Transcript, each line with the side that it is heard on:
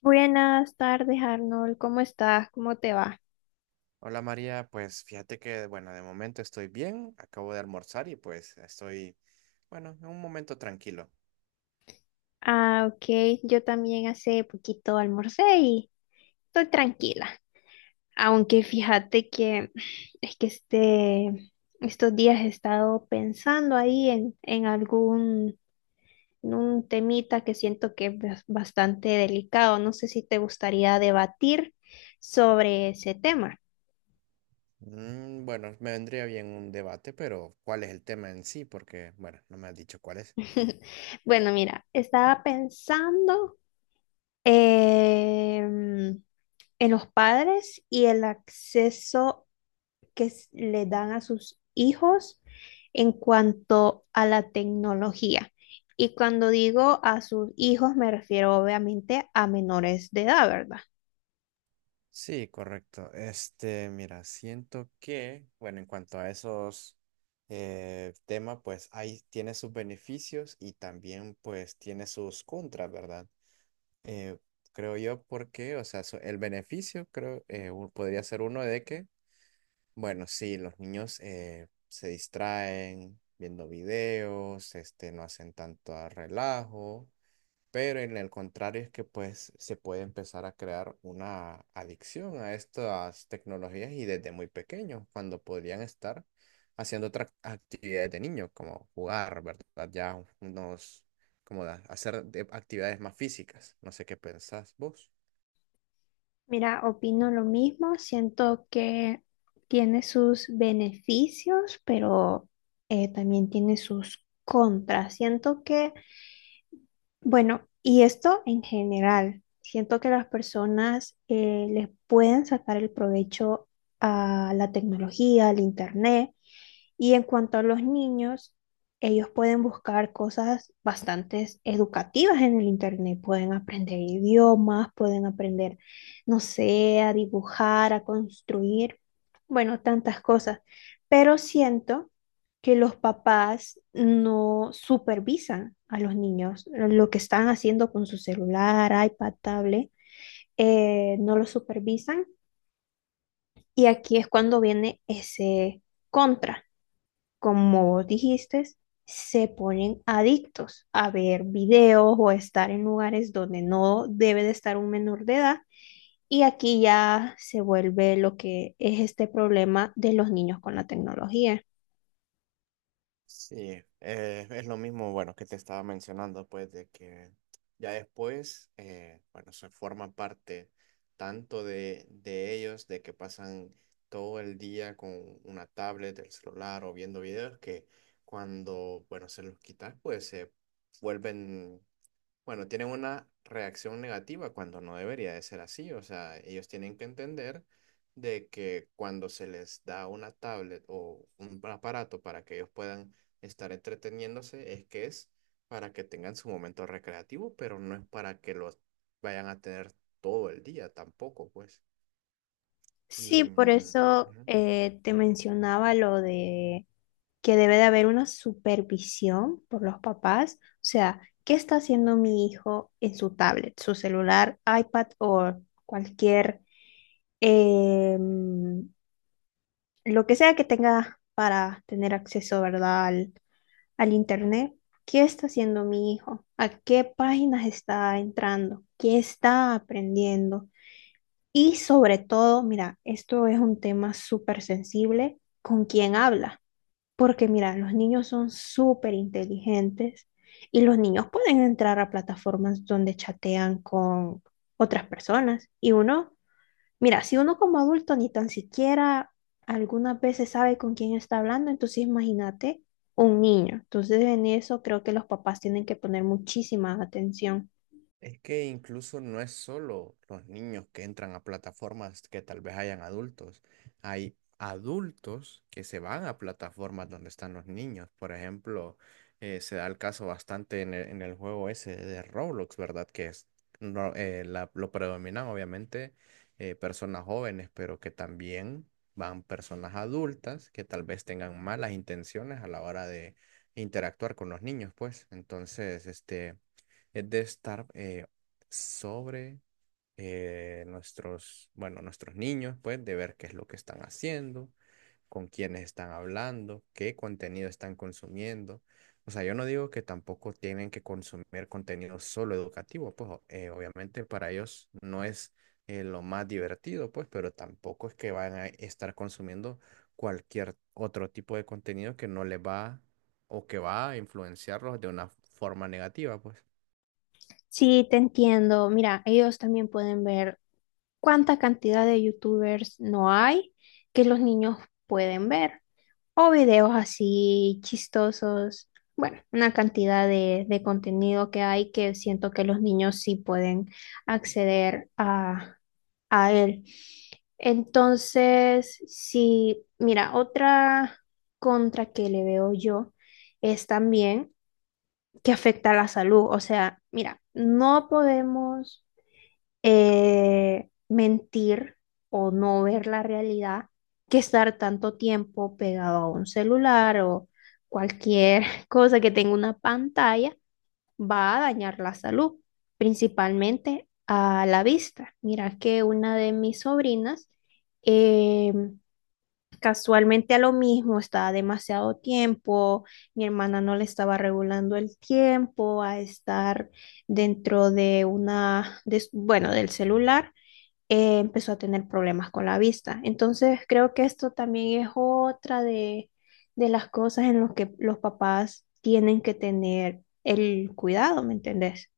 left: Buenas tardes, Arnold. ¿Cómo estás? ¿Cómo te va?
right: Hola María, pues fíjate que, bueno, de momento estoy bien, acabo de almorzar y pues estoy, bueno, en un momento tranquilo.
left: Ah, ok. Yo también hace poquito almorcé y estoy tranquila. Aunque fíjate que es que este, estos días he estado pensando ahí en algún en un temita que siento que es bastante delicado. No sé si te gustaría debatir sobre ese tema.
right: Bueno, me vendría bien un debate, pero ¿cuál es el tema en sí? Porque, bueno, no me has dicho cuál es.
left: Bueno, mira, estaba pensando. em, en los padres y el acceso que le dan a sus hijos en cuanto a la tecnología. Y cuando digo a sus hijos, me refiero obviamente a menores de edad, ¿verdad?
right: Sí, correcto. Este, mira, siento que, bueno, en cuanto a esos temas, pues ahí tiene sus beneficios y también pues tiene sus contras, ¿verdad? Eh, Creo yo porque, o sea, el beneficio creo podría ser uno de que bueno, sí, los niños se distraen viendo videos, este, no hacen tanto a relajo, pero en el contrario es que pues se puede empezar a crear una adicción a estas tecnologías y desde muy pequeños, cuando podrían estar haciendo otras actividades de niños, como jugar, ¿verdad? Ya unos, como hacer actividades más físicas. No sé qué pensás vos.
left: Mira, opino lo mismo, siento que tiene sus beneficios, pero también tiene sus contras. Siento que. Bueno, y esto en general, siento que las personas les pueden sacar el provecho a la tecnología, al internet, y en cuanto a los niños, ellos pueden buscar cosas bastante educativas en el internet. Pueden aprender idiomas, pueden aprender, no sé, a dibujar, a construir, bueno, tantas cosas. Pero siento que los papás no supervisan a los niños lo que están haciendo con su celular, iPad, tablet, no lo supervisan. Y aquí es cuando viene ese contra, como vos dijiste, se ponen adictos a ver videos o a estar en lugares donde no debe de estar un menor de edad. Y aquí ya se vuelve lo que es este problema de los niños con la tecnología.
right: Sí, es lo mismo, bueno, que te estaba mencionando, pues, de que ya después, bueno, se forma parte tanto de ellos, de que pasan todo el día con una tablet, el celular o viendo videos, que cuando, bueno, se los quitas, pues se vuelven bueno, tienen una reacción negativa cuando no debería de ser así. O sea, ellos tienen que entender de que cuando se les da una tablet o un aparato para que ellos puedan estar entreteniéndose, es que es para que tengan su momento recreativo, pero no es para que los vayan a tener todo el día tampoco, pues. Y,
left: Sí, por eso
right: ujú.
left: te mencionaba lo de que debe de haber una supervisión por los papás. O sea, ¿qué está haciendo mi hijo en su tablet, su celular, iPad o cualquier em, lo que sea que tenga para tener acceso, verdad? Al, al internet. ¿Qué está haciendo mi hijo? ¿A qué páginas está entrando? ¿Qué está aprendiendo? Y sobre todo, mira, esto es un tema súper sensible con quién habla, porque mira, los niños son súper inteligentes y los niños pueden entrar a plataformas donde chatean con otras personas y uno. Mira, si uno como adulto ni tan siquiera algunas veces sabe con quién está hablando, entonces imagínate un niño. Entonces en eso creo que los papás tienen que poner muchísima atención.
right: Es que incluso no es solo los niños que entran a plataformas que tal vez hayan adultos. Hay adultos que se van a plataformas donde están los niños. Por ejemplo, se da el caso bastante en en el juego ese de Roblox, ¿verdad? Que es no, lo predominan obviamente personas jóvenes, pero que también van personas adultas que tal vez tengan malas intenciones a la hora de interactuar con los niños, pues. Entonces, este es de estar sobre nuestros, bueno, nuestros niños, pues, de ver qué es lo que están haciendo, con quiénes están hablando, qué contenido están consumiendo. O sea, yo no digo que tampoco tienen que consumir contenido solo educativo, pues obviamente para ellos no es lo más divertido, pues, pero tampoco es que van a estar consumiendo cualquier otro tipo de contenido que no les va o que va a influenciarlos de una forma negativa, pues.
left: Sí, te entiendo. Mira, ellos también pueden ver cuánta cantidad de youtubers no hay que los niños pueden ver. O videos así chistosos. Bueno, una cantidad de contenido que hay que siento que los niños sí pueden acceder a él. Entonces, sí, mira, otra contra que le veo yo es también que afecta a la salud. O sea, mira, no podemos mentir o no ver la realidad que estar tanto tiempo pegado a un celular o cualquier cosa que tenga una pantalla va a dañar la salud, principalmente a la vista. Mira que una de mis sobrinas em, casualmente a lo mismo, estaba demasiado tiempo, mi hermana no le estaba regulando el tiempo a estar dentro de bueno, del celular, empezó a tener problemas con la vista. Entonces creo que esto también es otra de las cosas en las que los papás tienen que tener el cuidado, ¿me entendés?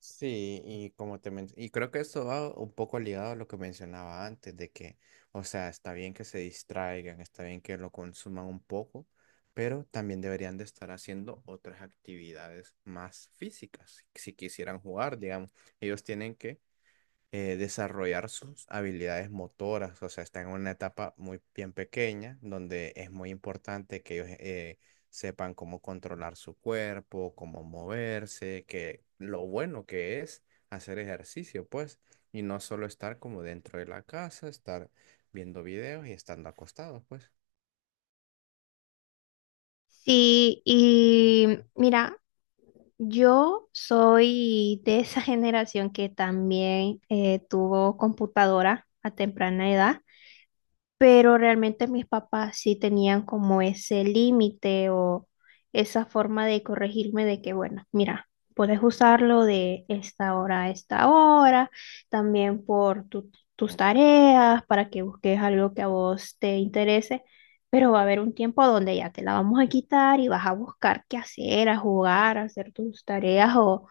right: Sí, y como te y creo que esto va un poco ligado a lo que mencionaba antes, de que, o sea, está bien que se distraigan, está bien que lo consuman un poco, pero también deberían de estar haciendo otras actividades más físicas, si quisieran jugar, digamos, ellos tienen que desarrollar sus habilidades motoras, o sea, están en una etapa muy bien pequeña, donde es muy importante que ellos sepan cómo controlar su cuerpo, cómo moverse, que lo bueno que es hacer ejercicio, pues, y no solo estar como dentro de la casa, estar viendo videos y estando acostados, pues.
left: Sí, y mira, yo soy de esa generación que también tuvo computadora a temprana edad, pero realmente mis papás sí tenían como ese límite o esa forma de corregirme de que, bueno, mira, puedes usarlo de esta hora a esta hora, también por tus tareas, para que busques algo que a vos te interese, pero va a haber un tiempo donde ya te la vamos a quitar y vas a buscar qué hacer, a jugar, a hacer tus tareas o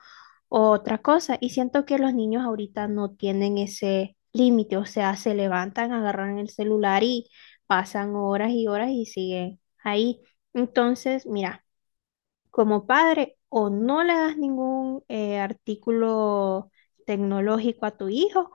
left: o otra cosa. Y siento que los niños ahorita no tienen ese límite, o sea, se levantan, agarran el celular y pasan horas y horas y siguen ahí. Entonces, mira, como padre, o no le das ningún artículo tecnológico a tu hijo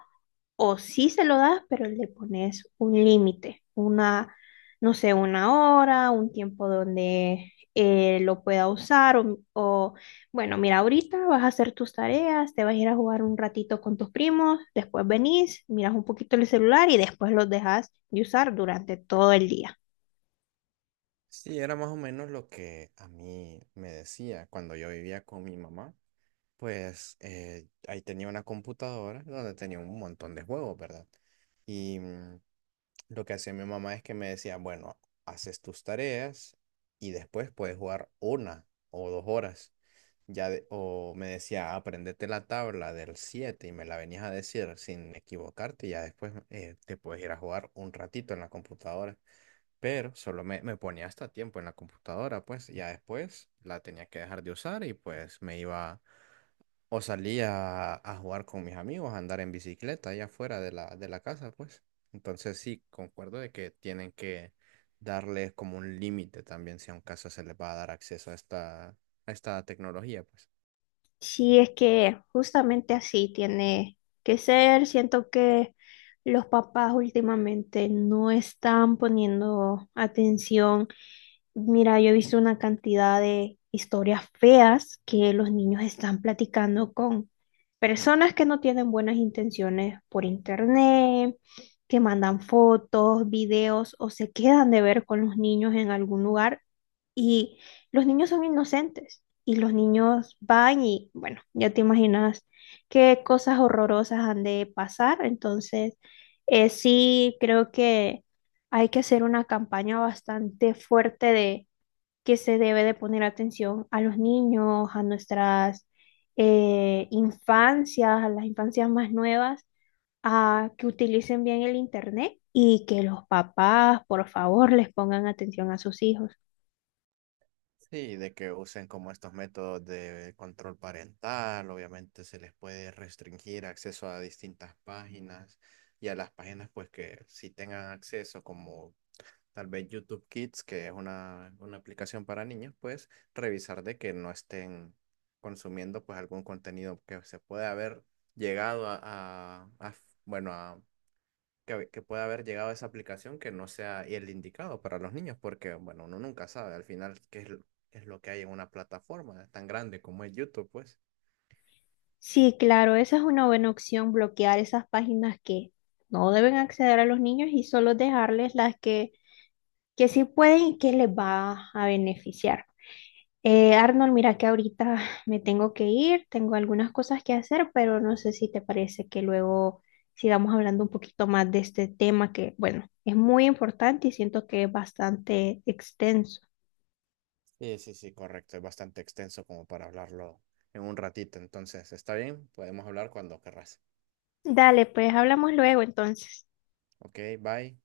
left: o sí se lo das, pero le pones un límite, una, no sé, una hora, un tiempo donde lo pueda usar o, bueno, mira, ahorita vas a hacer tus tareas, te vas a ir a jugar un ratito con tus primos, después venís, miras un poquito el celular y después los dejas de usar durante todo el día.
right: Sí, era más o menos lo que a mí me decía cuando yo vivía con mi mamá. Pues ahí tenía una computadora donde tenía un montón de juegos, ¿verdad? Y lo que hacía mi mamá es que me decía, bueno, haces tus tareas y después puedes jugar una o dos horas. Ya o me decía, aprendete la tabla del 7 y me la venías a decir sin equivocarte y ya después te puedes ir a jugar un ratito en la computadora pero solo me ponía hasta tiempo en la computadora, pues ya después la tenía que dejar de usar y pues me iba o salía a jugar con mis amigos, a andar en bicicleta allá afuera de de la casa, pues. Entonces sí, concuerdo de que tienen que darles como un límite también si a un caso se les va a dar acceso a esta tecnología, pues.
left: Sí, es que justamente así tiene que ser, siento que... Los papás últimamente no están poniendo atención. Mira, yo he visto una cantidad de historias feas que los niños están platicando con personas que no tienen buenas intenciones por internet, que mandan fotos, videos o se quedan de ver con los niños en algún lugar y los niños son inocentes y los niños van y bueno, ya te imaginas qué cosas horrorosas han de pasar. Entonces, sí creo que hay que hacer una campaña bastante fuerte de que se debe de poner atención a los niños, a nuestras infancias, a las infancias más nuevas, a que utilicen bien el internet y que los papás, por favor, les pongan atención a sus hijos.
right: Sí, de que usen como estos métodos de control parental, obviamente se les puede restringir acceso a distintas páginas y a las páginas pues que sí tengan acceso como tal vez YouTube Kids, que es una aplicación para niños, pues revisar de que no estén consumiendo pues algún contenido que se pueda haber llegado bueno, a que pueda haber llegado a esa aplicación que no sea el indicado para los niños, porque, bueno, uno nunca sabe al final qué es, qué es lo que hay en una plataforma tan grande como es YouTube, pues.
left: Sí, claro, esa es una buena opción, bloquear esas páginas que no deben acceder a los niños y solo dejarles las que sí pueden y que les va a beneficiar. Arnold, mira que ahorita me tengo que ir, tengo algunas cosas que hacer, pero no sé si te parece que luego sigamos hablando un poquito más de este tema que, bueno, es muy importante y siento que es bastante extenso.
right: Sí, sí, sí, correcto. Es bastante extenso como para hablarlo en un ratito. Entonces, está bien, podemos hablar cuando querrás.
left: Dale, pues hablamos luego entonces.
right: Ok, bye.